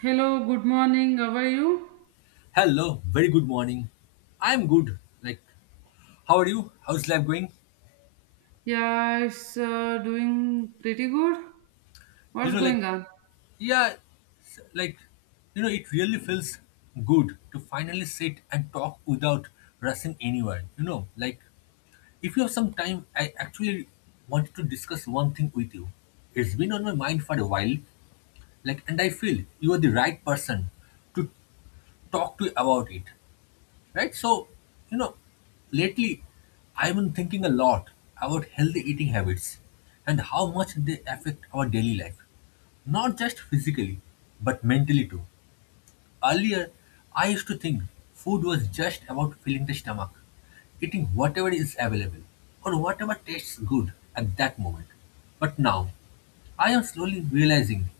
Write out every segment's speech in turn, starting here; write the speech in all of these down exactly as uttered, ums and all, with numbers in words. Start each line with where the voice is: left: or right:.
right: Hello, good morning. How are you?
left: Hello, very good morning. I'm good. Like, how are you? How's life going?
right: Yeah, it's uh, doing pretty good.
left: You
right: What's
left: know, like,
right: going on?
left: yeah, s- like, you know, it really feels good to finally sit and talk without rushing anywhere. You know, like, if you have some time, I actually wanted to discuss one thing with you. It's been on my mind for a while, like, and I feel you are the right person to talk to about it. Right, so you know, lately I've been thinking a lot about healthy eating habits and how much they affect our daily life, not just physically but mentally too. Earlier, I used to think food was just about filling the stomach, eating whatever is available or whatever tastes good at that moment. But now, I am slowly realizing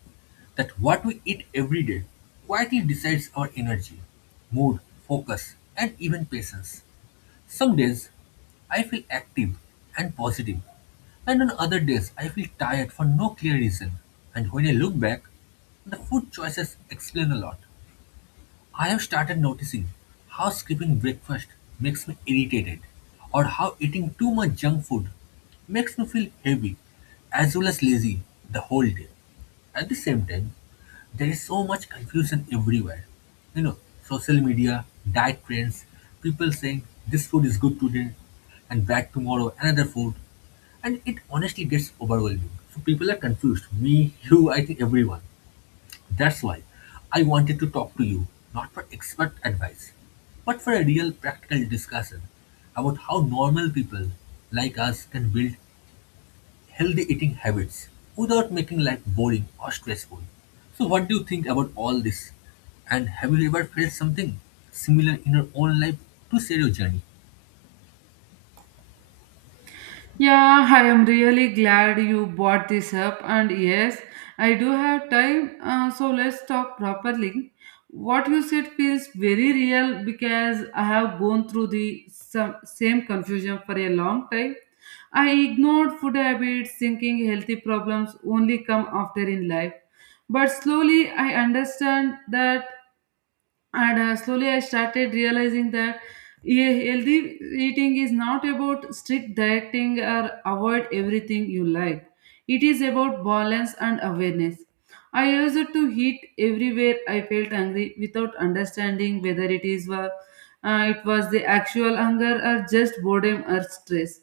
left: that what we eat every day quietly decides our energy, mood, focus, and even patience. Some days I feel active and positive, and on other days I feel tired for no clear reason. And when I look back, the food choices explain a lot. I have started noticing how skipping breakfast makes me irritated, or how eating too much junk food makes me feel heavy as well as lazy the whole day. At the same time, there is so much confusion everywhere. You know, social media, diet trends, people saying this food is good today and bad tomorrow, another food. And it honestly gets overwhelming. So people are confused. Me, you, I think everyone. That's why I wanted to talk to you, not for expert advice, but for a real practical discussion about how normal people like us can build healthy eating habits without making life boring or stressful. So, what do you think about all this? And have you ever felt something similar in your own life to share your journey?
right: Yeah, I am really glad you brought this up. And yes, I do have time, uh, so let's talk properly. What you said feels very real because I have gone through the some, same confusion for a long time. I ignored food habits, thinking healthy problems only come after in life. But slowly I understand that, and uh, slowly I started realizing that a healthy eating is not about strict dieting or avoid everything you like. It is about balance and awareness. I used to eat everywhere I felt hungry without understanding whether it is wa- uh, it was the actual hunger or just boredom or stress.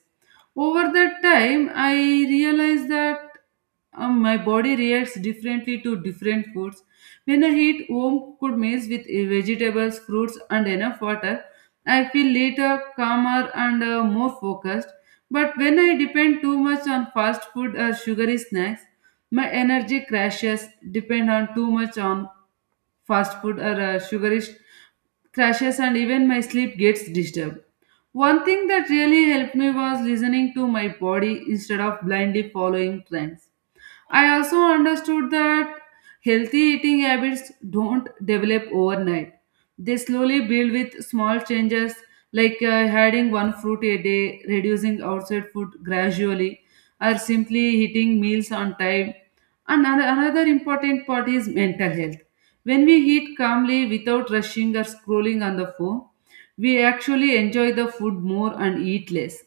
right: Over that time, I realized that um, my body reacts differently to different foods. When I eat home cooked meals with uh, vegetables, fruits, and enough water, I feel later, calmer, and uh, more focused. But when I depend too much on fast food or sugary snacks, my energy crashes, depend on too much on fast food or uh, sugary sh- crashes, and even my sleep gets disturbed. One thing that really helped me was listening to my body instead of blindly following trends. I also understood that healthy eating habits don't develop overnight. They slowly build with small changes, like uh, adding one fruit a day, reducing outside food gradually, or simply eating meals on time. And ano- another important part is mental health. When we eat calmly without rushing or scrolling on the phone, we actually enjoy the food more and eat less.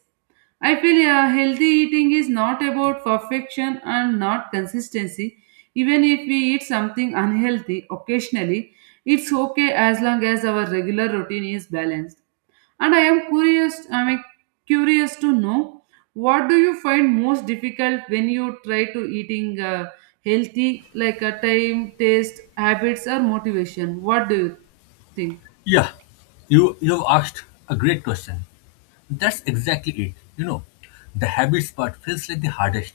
right: I feel uh, healthy eating is not about perfection and not consistency. Even if we eat something unhealthy occasionally, it's okay as long as our regular routine is balanced. And I am curious, I am curious to know, what do you find most difficult when you try to eating uh, healthy, like a time, taste, habits, or motivation? What do you think?
left: Yeah, you, you have asked a great question. That's exactly it. You know, the habits part feels like the hardest.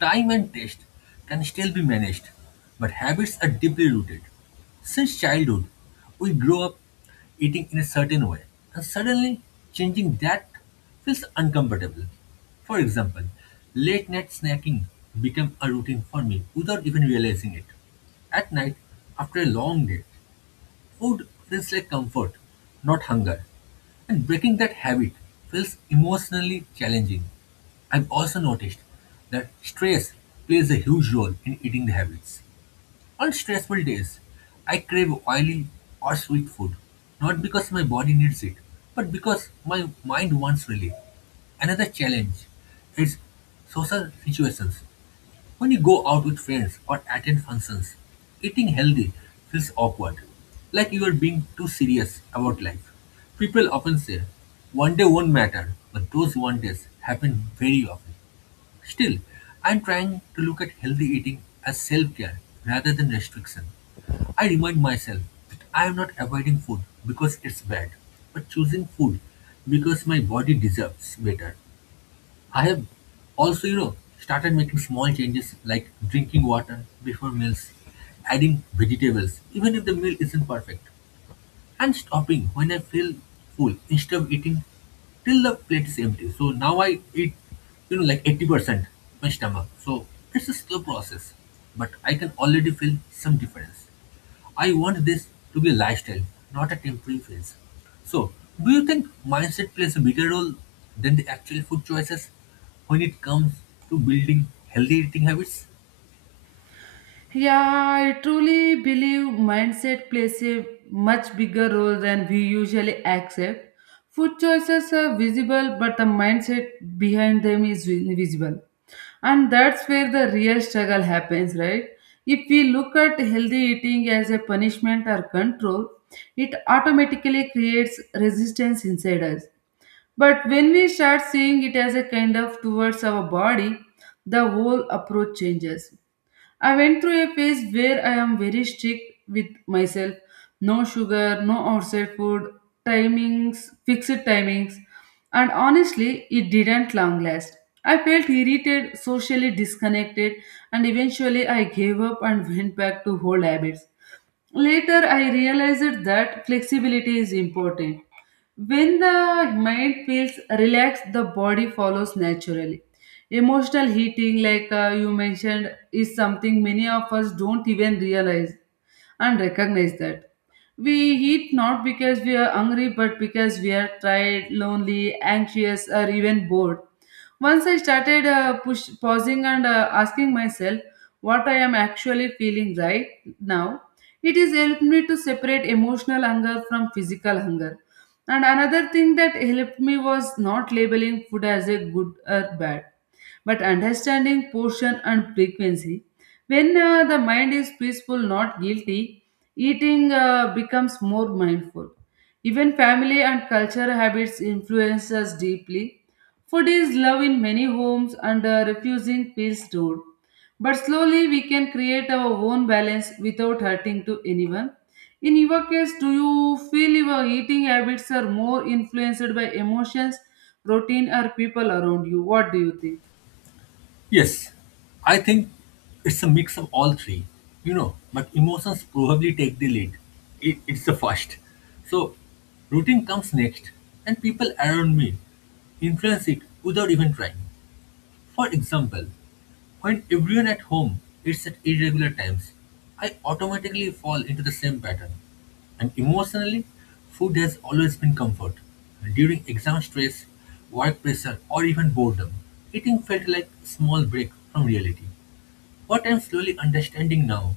left: Time and taste can still be managed, but habits are deeply rooted. Since childhood, we grow up eating in a certain way, and suddenly changing that feels uncomfortable. For example, late night snacking became a routine for me without even realizing it. At night, after a long day, food feels like comfort, not hunger, and breaking that habit feels emotionally challenging. I've also noticed that stress plays a huge role in eating habits. On stressful days, I crave oily or sweet food, not because my body needs it, but because my mind wants relief. Another challenge is social situations. When you go out with friends or attend functions, eating healthy feels awkward, like you are being too serious about life. People often say, one day won't matter, but those one days happen very often. Still, I'm trying to look at healthy eating as self care rather than restriction. I remind myself that I am not avoiding food because it's bad, but choosing food because my body deserves better. I have also, you know, started making small changes like drinking water before meals, adding vegetables, even if the meal isn't perfect, and stopping when I feel full instead of eating till the plate is empty. So now I eat, you know, like eighty percent my stomach. So it's a slow process, but I can already feel some difference. I want this to be a lifestyle, not a temporary phase. So, do you think mindset plays a bigger role than the actual food choices when it comes to building healthy eating habits?
right: Yeah, I truly believe mindset plays a much bigger role than we usually accept. Food choices are visible, but the mindset behind them is invisible. And that's where the real struggle happens, right? If we look at healthy eating as a punishment or control, it automatically creates resistance inside us. But when we start seeing it as a kind of towards our body, the whole approach changes. I went through a phase where I am very strict with myself. No sugar, no outside food, timings, fixed timings. And honestly, it didn't long last. I felt irritated, socially disconnected, and eventually I gave up and went back to old habits. Later, I realized that flexibility is important. When the mind feels relaxed, the body follows naturally. Emotional heating, like uh, you mentioned, is something many of us don't even realize and recognize that. We eat not because we are hungry, but because we are tired, lonely, anxious, or even bored. Once I started uh, push, pausing and uh, asking myself what I am actually feeling right now, it is helped me to separate emotional hunger from physical hunger. And another thing that helped me was not labeling food as a good or bad, but understanding portion and frequency. When uh, the mind is peaceful, not guilty, eating uh, becomes more mindful. Even family and cultural habits influence us deeply. Food is love in many homes, and uh, refusing feels rude. But slowly we can create our own balance without hurting to anyone. In your case, do you feel your eating habits are more influenced by emotions, routine, or people around you? What do you think?
left: Yes, I think it's a mix of all three, you know, but emotions probably take the lead. It, it's the first. So, routine comes next, and people around me influence it without even trying. For example, when everyone at home eats at irregular times, I automatically fall into the same pattern. And emotionally, food has always been comfort. During exam stress, work pressure, or even boredom, eating felt like a small break from reality. What I'm slowly understanding now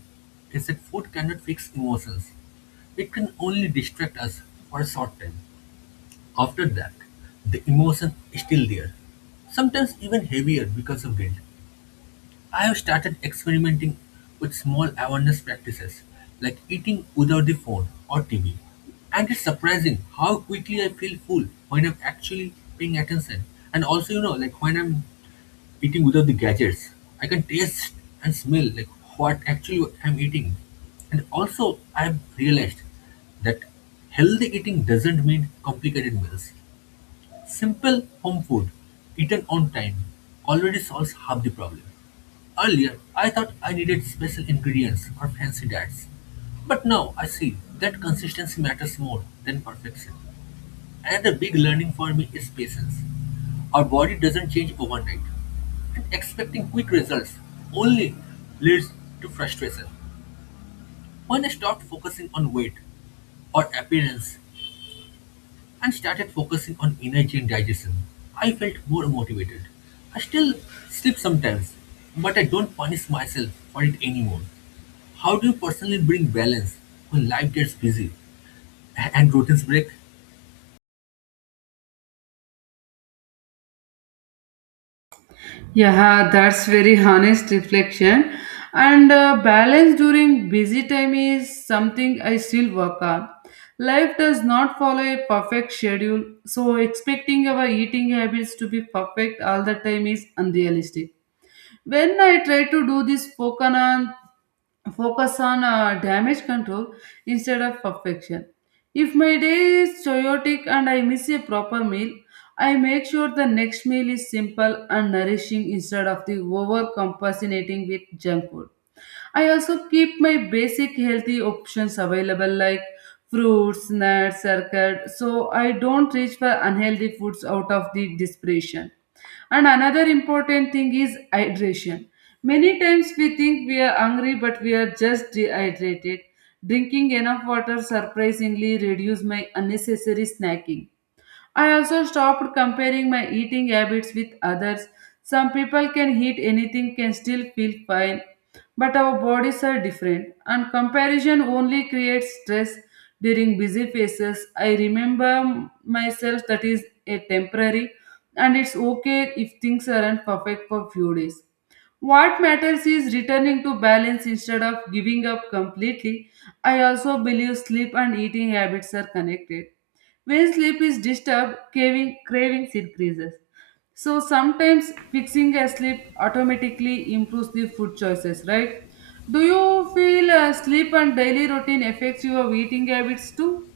left: is that food cannot fix emotions. It can only distract us for a short time. After that, the emotion is still there, sometimes even heavier because of guilt. I have started experimenting with small awareness practices like eating without the phone or T V. And it's surprising how quickly I feel full when I'm actually paying attention. And also, you know, like when I'm eating without the gadgets, I can taste and smell like what actually I'm eating. And also, I've realized that healthy eating doesn't mean complicated meals. Simple home food, eaten on time, already solves half the problem. Earlier, I thought I needed special ingredients or fancy diets. But now I see that consistency matters more than perfection. Another big learning for me is patience. Our body doesn't change overnight, and expecting quick results only leads to frustration. When I stopped focusing on weight or appearance and started focusing on energy and digestion, I felt more motivated. I still sleep sometimes, but I don't punish myself for it anymore. How do you personally bring balance when life gets busy a- and routines break?
right: Yeah, that's very honest reflection. And uh, balance during busy time is something I still work on. Life does not follow a perfect schedule, so expecting our eating habits to be perfect all the time is unrealistic. When I try to do this, focus on focus on uh, damage control instead of perfection. If my day is chaotic and I miss a proper meal, I make sure the next meal is simple and nourishing instead of the overcompensating with junk food. I also keep my basic healthy options available, like fruits, nuts, circuit, so I don't reach for unhealthy foods out of the desperation. And another important thing is hydration. Many times we think we are hungry, but we are just dehydrated. Drinking enough water surprisingly reduced my unnecessary snacking. I also stopped comparing my eating habits with others. Some people can eat anything, can still feel fine, but our bodies are different, and comparison only creates stress. During busy phases, I remember myself that is a temporary, and it's okay if things aren't perfect for few days. What matters is returning to balance instead of giving up completely. I also believe sleep and eating habits are connected. When sleep is disturbed, craving, cravings increases. So sometimes fixing a sleep automatically improves the food choices, right? Do you feel uh, sleep and daily routine affects your eating habits too?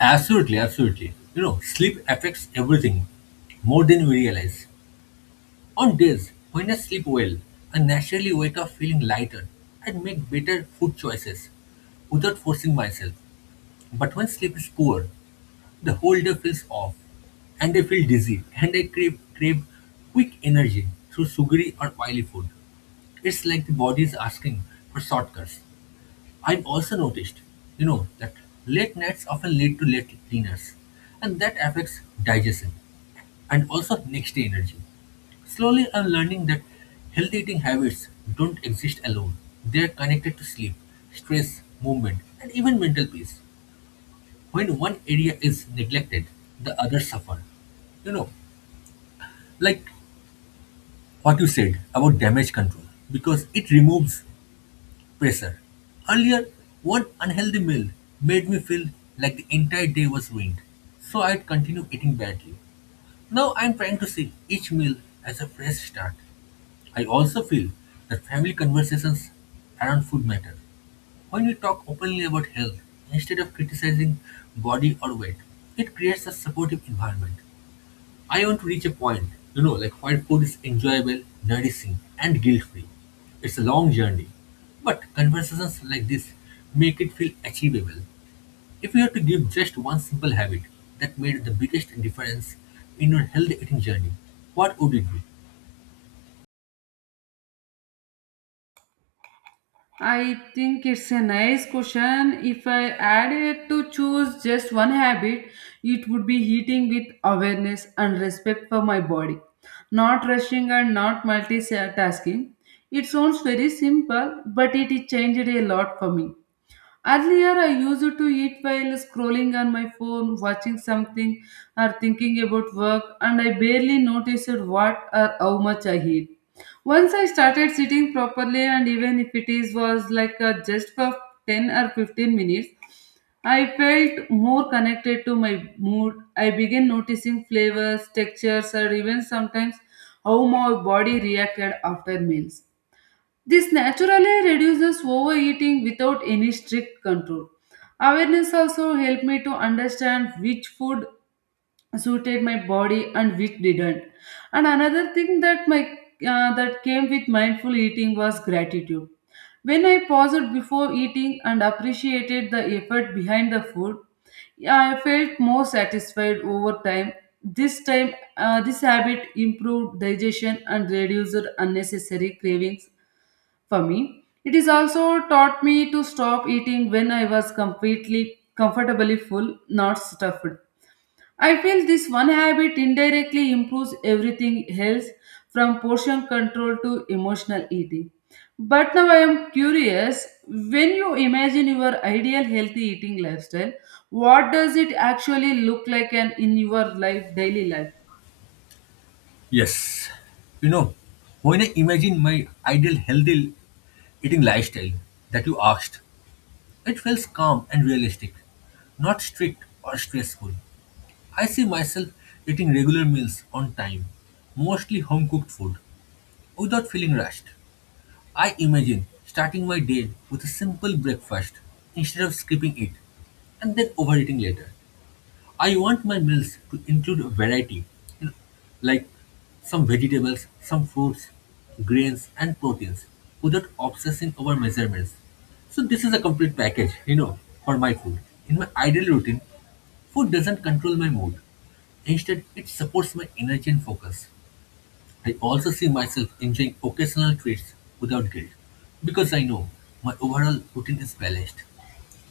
left: Absolutely, absolutely. You know, sleep affects everything more than we realize. On days when I sleep well, I naturally wake up feeling lighter and make better food choices without forcing myself. But when sleep is poor, the whole day feels off, and I feel dizzy, and I crave, crave quick energy through sugary or oily food. It's like the body is asking for shortcuts. I've also noticed, you know, that late nights often lead to late dinners, and that affects digestion and also next day energy. Slowly, I'm learning that healthy eating habits don't exist alone. They are connected to sleep, stress, movement, and even mental peace. When one area is neglected, the others suffer. You know, like what you said about damage control, because it removes pressure. Earlier, one unhealthy meal made me feel like the entire day was ruined, so I'd continue eating badly. Now I'm trying to see each meal as a fresh start. I also feel that family conversations around food matter. When we talk openly about health instead of criticizing body or weight, it creates a supportive environment. I want to reach a point, you know, like where food is enjoyable, nourishing, and guilt free. It's a long journey, but conversations like this make it feel achievable. If you had to give just one simple habit that made the biggest difference in your healthy eating journey, what would it be?
right: I think it's a nice question. If I had it to choose just one habit, it would be eating with awareness and respect for my body, not rushing and not multitasking. It sounds very simple, but it changed a lot for me. Earlier, I used to eat while scrolling on my phone, watching something, or thinking about work, and I barely noticed what or how much I eat. Once I started sitting properly, and even if it is was like uh, just for ten or fifteen minutes, I felt more connected to my mood. I began noticing flavors, textures, or even sometimes how my body reacted after meals. This naturally reduces overeating without any strict control. Awareness also helped me to understand which food suited my body and which didn't. And another thing that my uh, that came with mindful eating was gratitude. When I paused before eating and appreciated the effort behind the food, I felt more satisfied over time. This time, uh, this habit improved digestion and reduced unnecessary cravings. For me, it is also taught me to stop eating when I was completely comfortably full, not stuffed. I feel this one habit indirectly improves everything else, from portion control to emotional eating. But now I am curious, when you imagine your ideal healthy eating lifestyle, what does it actually look like and in your life daily life?
left: Yes. You know, when I imagine my ideal healthy eating lifestyle that you asked, it feels calm and realistic, not strict or stressful. I see myself eating regular meals on time, mostly home cooked food, without feeling rushed. I imagine starting my day with a simple breakfast instead of skipping it and then overeating later. I want my meals to include variety, you know, like some vegetables, some fruits, grains, and proteins without obsessing over measurements. So, this is a complete package, you know, for my food. In my ideal routine, food doesn't control my mood, instead, it supports my energy and focus. I also see myself enjoying occasional treats without guilt because I know my overall routine is balanced.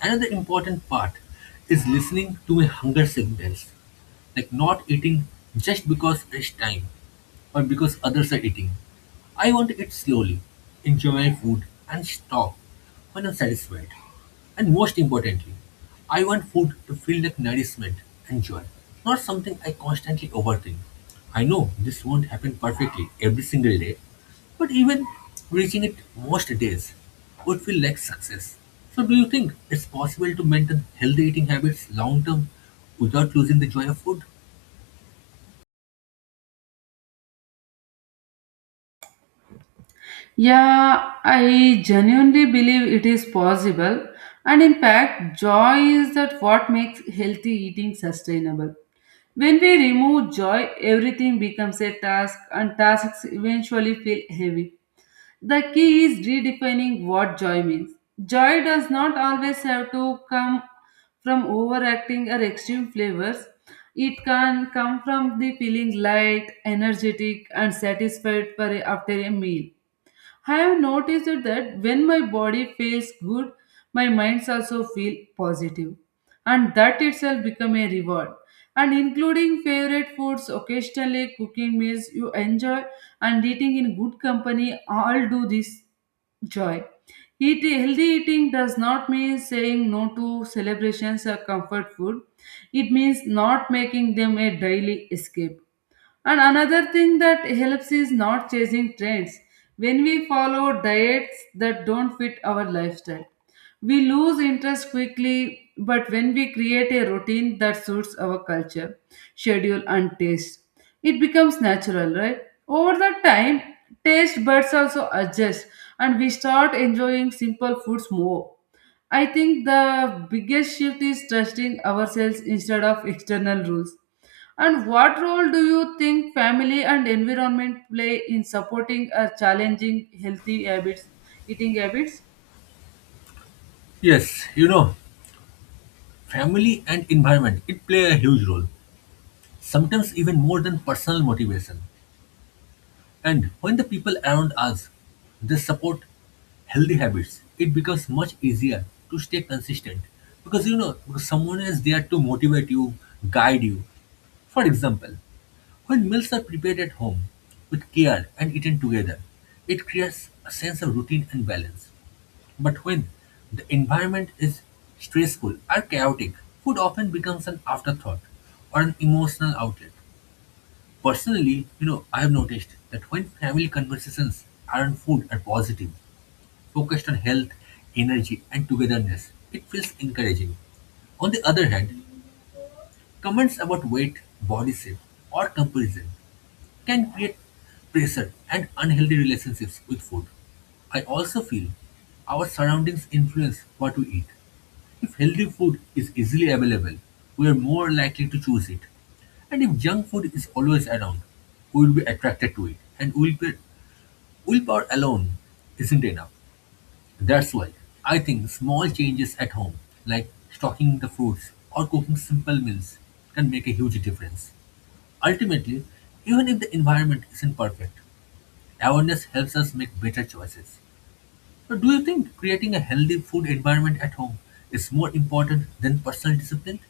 left: Another important part is listening to my hunger signals, like not eating just because it's time or because others are eating. I want to eat slowly, enjoy my food, and stop when I'm satisfied. And most importantly, I want food to feel like nourishment and joy, not something I constantly overthink. I know this won't happen perfectly every single day, but even reaching it most days would feel like success. So, do you think it's possible to maintain healthy eating habits long term without losing the joy of food?
right: Yeah, I genuinely believe it is possible. And in fact, joy is that what makes healthy eating sustainable. When we remove joy, everything becomes a task, and tasks eventually feel heavy. The key is redefining what joy means. Joy does not always have to come from overacting or extreme flavors. It can come from the feeling light, energetic, and satisfied for a- after a meal. I have noticed it that when my body feels good, my minds also feel positive, and that itself become a reward. And including favorite foods, occasionally cooking meals you enjoy, and eating in good company all do this joy. Eat healthy eating does not mean saying no to celebrations or comfort food. It means not making them a daily escape, and another thing that helps is not chasing trends. When we follow diets that don't fit our lifestyle, we lose interest quickly. But when we create a routine that suits our culture, schedule, and taste, it becomes natural, right? Over the time, taste buds also adjust, and we start enjoying simple foods more. I think the biggest shift is trusting ourselves instead of external rules. And what role do you think family and environment play in supporting or challenging healthy habits, eating habits?
left: Yes, you know, family and environment it play a huge role, sometimes even more than personal motivation. And when the people around us they support healthy habits, it becomes much easier to stay consistent because you know because someone is there to motivate you, guide you. For example, when meals are prepared at home with care and eaten together, it creates a sense of routine and balance. But when the environment is stressful or chaotic, food often becomes an afterthought or an emotional outlet. Personally, you know, I have noticed that when family conversations around food are positive, focused on health, energy, and togetherness, it feels encouraging. On the other hand, comments about weight, body shape, or comparison can create pressure and unhealthy relationships with food. I also feel our surroundings influence what we eat. If healthy food is easily available, we are more likely to choose it. And if junk food is always around, we will be attracted to it. And willpower, willpower alone isn't enough. That's why I think small changes at home, like stocking the fruits or cooking simple meals, can make a huge difference. Ultimately, even if the environment isn't perfect, awareness helps us make better choices. But do you think creating a healthy food environment at home is more important than personal discipline?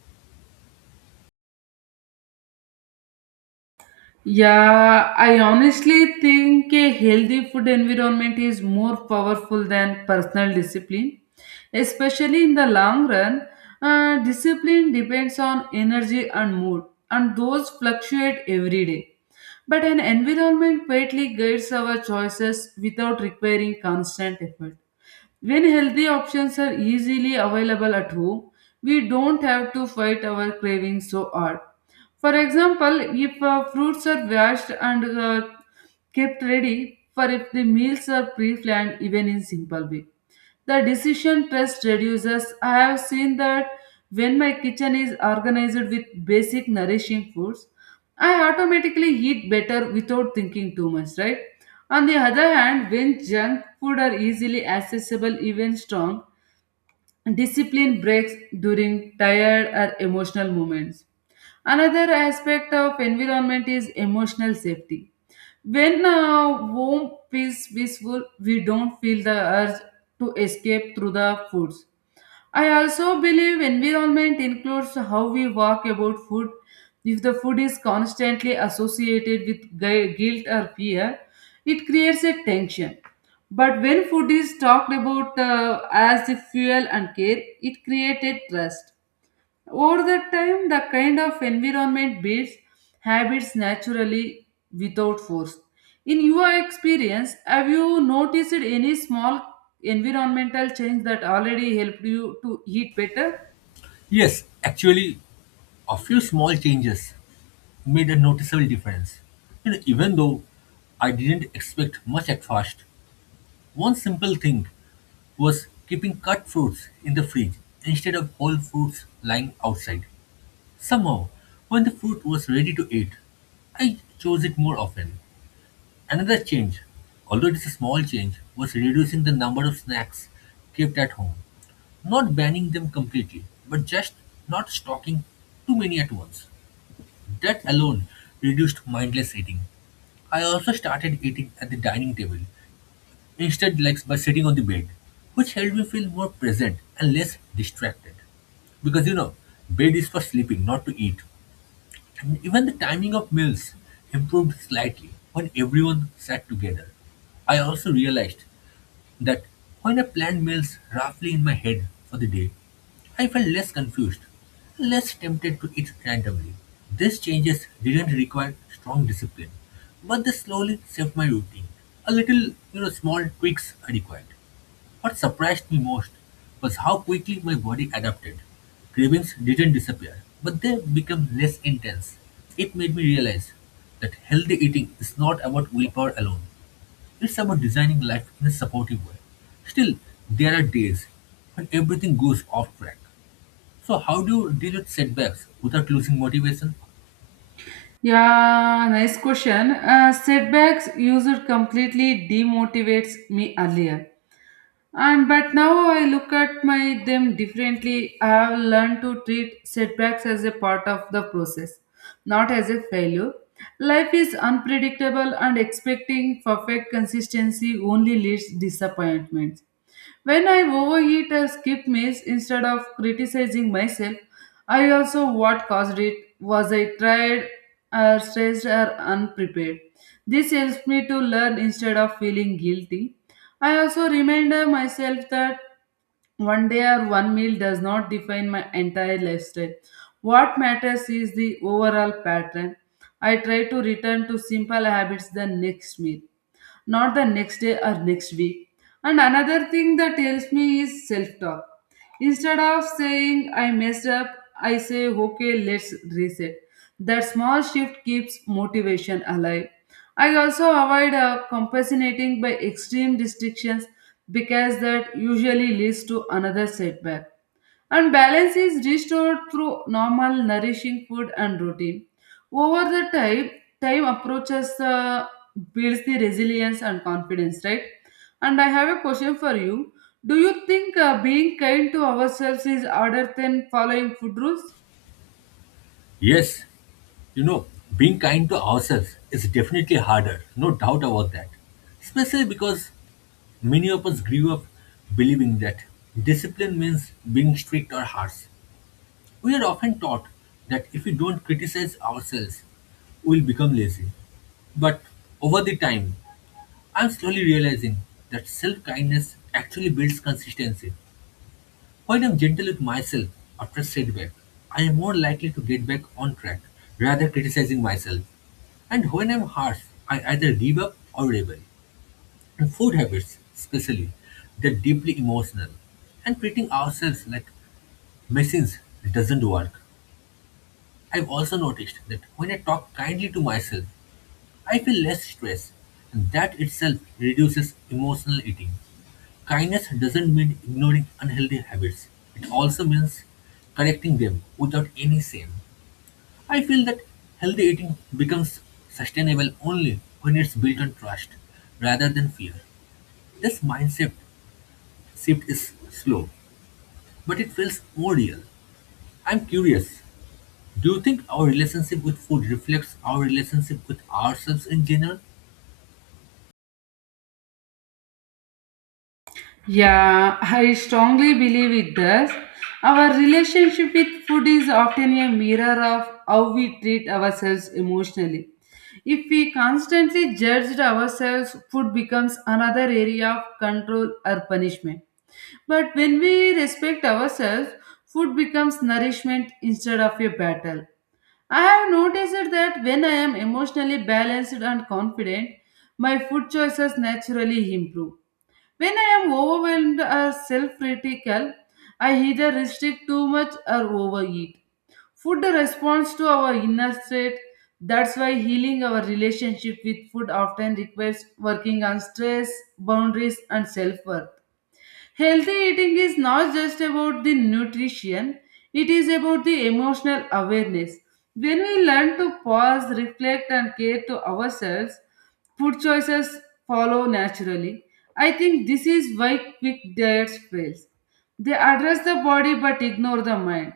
right: Yeah, I honestly think a healthy food environment is more powerful than personal discipline, especially in the long run. Uh, discipline depends on energy and mood, and those fluctuate every day. But an environment quietly guides our choices without requiring constant effort. When healthy options are easily available at home, we don't have to fight our cravings so hard. For example, if uh, fruits are washed and uh, kept ready, for if the meals are pre-planned even in simple way. The decision stress reduces. I have seen that when my kitchen is organized with basic nourishing foods, I automatically eat better without thinking too much, right? On the other hand, when junk food are easily accessible, even strong, discipline breaks during tired or emotional moments. Another aspect of environment is emotional safety. When uh, home feels peaceful, we don't feel the urge to escape through the foods. I also believe environment includes how we walk about food. If the food is constantly associated with gu- guilt or fear, it creates a tension. But when food is talked about uh, as the fuel and care, it created trust. Over the time, the kind of environment builds habits naturally without force. In your experience, have you noticed any small environmental change that already helped you to eat better?
left: Yes, actually, a few small changes made a noticeable difference. You know, even though I didn't expect much at first, one simple thing was keeping cut fruits in the fridge instead of whole fruits lying outside. Somehow, when the fruit was ready to eat, I chose it more often. Another change, although it is a small change, was reducing the number of snacks kept at home. Not banning them completely, but just not stocking too many at once. That alone reduced mindless eating. I also started eating at the dining table instead like by sitting on the bed, which helped me feel more present and less distracted. Because you know, bed is for sleeping, not to eat. And even the timing of meals improved slightly when everyone sat together. I also realized that when I planned meals roughly in my head for the day, I felt less confused, less tempted to eat randomly. These changes didn't require strong discipline, but they slowly shaped my routine. A little, you know, small tweaks are required. What surprised me most was how quickly my body adapted. Cravings didn't disappear, but they became less intense. It made me realize that healthy eating is not about willpower alone, it's about designing life in a supportive way. Still, there are days when everything goes off track. So, how do you deal with setbacks without losing motivation?
right: Yeah, nice question. Uh, setbacks used completely demotivates me earlier. And but now I look at my them differently. I have learned to treat setbacks as a part of the process, not as a failure. Life is unpredictable, and expecting perfect consistency only leads disappointments. When I overeat or skip meals, instead of criticizing myself, I also what caused it was I tired or stressed or unprepared. This helps me to learn instead of feeling guilty. I also remind uh, myself that one day or one meal does not define my entire lifestyle. What matters is the overall pattern. I try to return to simple habits the next meal, not the next day or next week. And another thing that helps me is self talk. Instead of saying I messed up, I say okay, let's reset. That small shift keeps motivation alive. I also avoid uh, compensating by extreme restrictions because that usually leads to another setback, and balance is restored through normal nourishing food and routine. Over the time, time approaches uh, builds the resilience and confidence, right? And I have a question for you. Do you think uh, being kind to ourselves is harder than following food rules?
left: Yes, you know, being kind to ourselves is definitely harder, no doubt about that. Especially because many of us grew up believing that discipline means being strict or harsh. We are often taught that if we don't criticize ourselves, we'll become lazy. But over the time, I'm slowly realizing that self kindness actually builds consistency. When I'm gentle with myself after a setback, I am more likely to get back on track rather criticizing myself. And when I'm harsh, I either give up or rebel. And food habits, especially, they're deeply emotional. And treating ourselves like machines doesn't work. I've also noticed that when I talk kindly to myself, I feel less stress, and that itself reduces emotional eating. Kindness doesn't mean ignoring unhealthy habits, it also means correcting them without any shame. I feel that healthy eating becomes sustainable only when it's built on trust rather than fear. This mindset shift is slow, but it feels more real. I'm curious. Do you think our relationship with food reflects our relationship with ourselves in general?
right: Yeah, I strongly believe it does. Our relationship with food is often a mirror of how we treat ourselves emotionally. If we constantly judge ourselves, food becomes another area of control or punishment. But when we respect ourselves, food becomes nourishment instead of a battle. I have noticed that when I am emotionally balanced and confident, my food choices naturally improve. When I am overwhelmed or self critical, I either restrict too much or overeat. Food responds to our inner state. That's why healing our relationship with food often requires working on stress, boundaries, and self worth. Healthy eating is not just about the nutrition, it is about the emotional awareness. When we learn to pause, reflect, and care to ourselves, food choices follow naturally. I think this is why quick diets fail. They address the body but ignore the mind.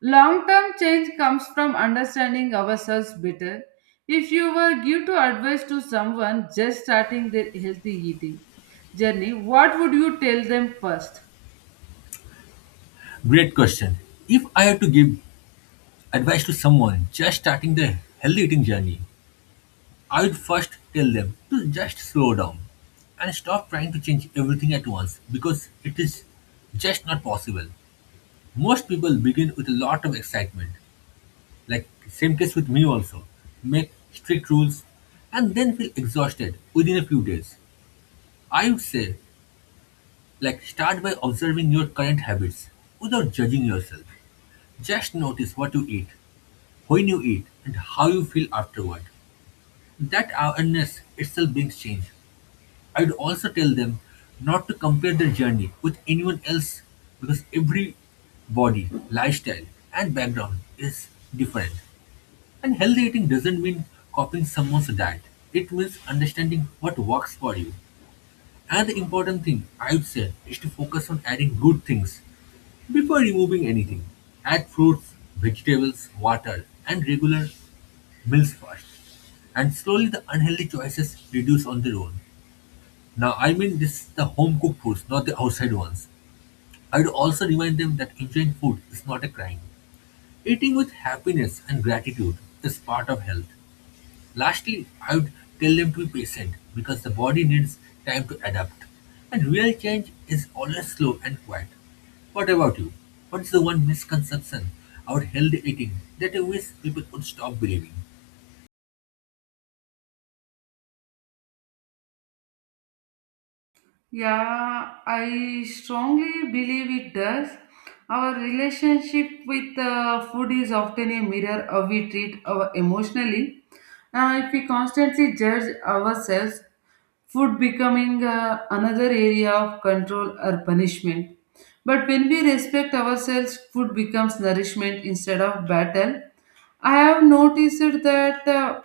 right: Long term change comes from understanding ourselves better. If you were give to advice to someone just starting their healthy eating journey, what would you tell them first?
left: Great question. If I had to give advice to someone just starting their healthy eating journey, I would first tell them to just slow down and stop trying to change everything at once because it is just not possible. Most people begin with a lot of excitement, like same case with me also, make strict rules and then feel exhausted within a few days. I would say like start by observing your current habits without judging yourself. Just notice what you eat, when you eat and how you feel afterward. That awareness itself brings change. I'd also tell them not to compare their journey with anyone else because every body, lifestyle, and background is different. And healthy eating doesn't mean copying someone's diet, it means understanding what works for you. And the important thing, I'd say, is to focus on adding good things before removing anything. Add fruits, vegetables, water, and regular meals first. And slowly the unhealthy choices reduce on their own. Now, I mean this the home cooked foods, not the outside ones. I'd also remind them that enjoying food is not a crime. Eating with happiness and gratitude is part of health. Lastly, I would tell them to be patient because the body needs time to adapt. And real change is always slow and quiet. What about you? What is the one misconception about healthy eating that you wish people would stop believing?
right: Yeah, I strongly believe it does. Our relationship with uh, food is often a mirror of we treat our emotionally. Now, if we constantly judge ourselves, food becoming uh, another area of control or punishment. But when we respect ourselves, food becomes nourishment instead of battle. I have noticed that uh,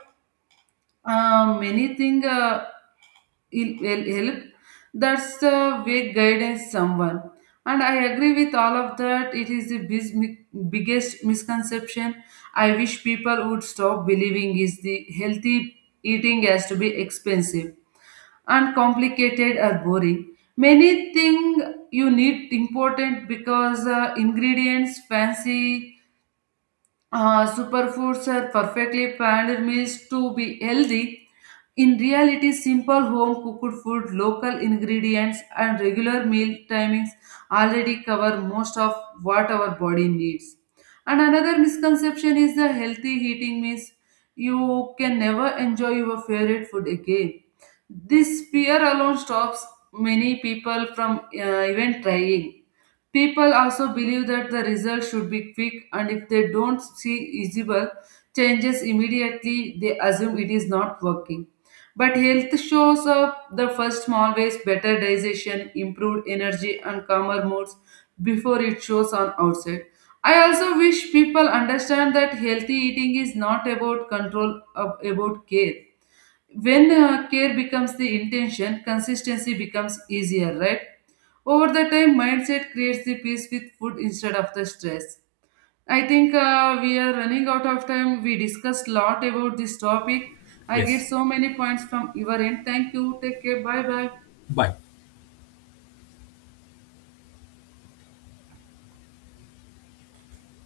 right: uh, many things uh, il- will help. That's the way guidance someone. And I agree with all of that. It is the bis- mi- biggest misconception. I wish people would stop believing is the healthy eating has to be expensive and complicated or boring. Many thing you need important because uh, ingredients, fancy uh, superfoods are perfectly planned meals to be healthy. In reality, simple home cooked food, local ingredients, and regular meal timings already cover most of what our body needs. And another misconception is the healthy eating means you can never enjoy your favorite food again. This fear alone stops many people from uh, even trying. People also believe that the results should be quick, and if they don't see visible changes immediately, they assume it is not working. But health shows up the first small ways, better digestion, improved energy, and calmer moods before it shows on outside. I also wish people understand that healthy eating is not about control, ab- about care. When uh, care becomes the intention, consistency becomes easier, right? Over the time mindset creates the peace with food instead of the stress. I think uh, we are running out of time. We discussed lot about this topic. I get
left: Yes.
right: so many points from your end. Thank you, take care, bye bye.
left: Bye.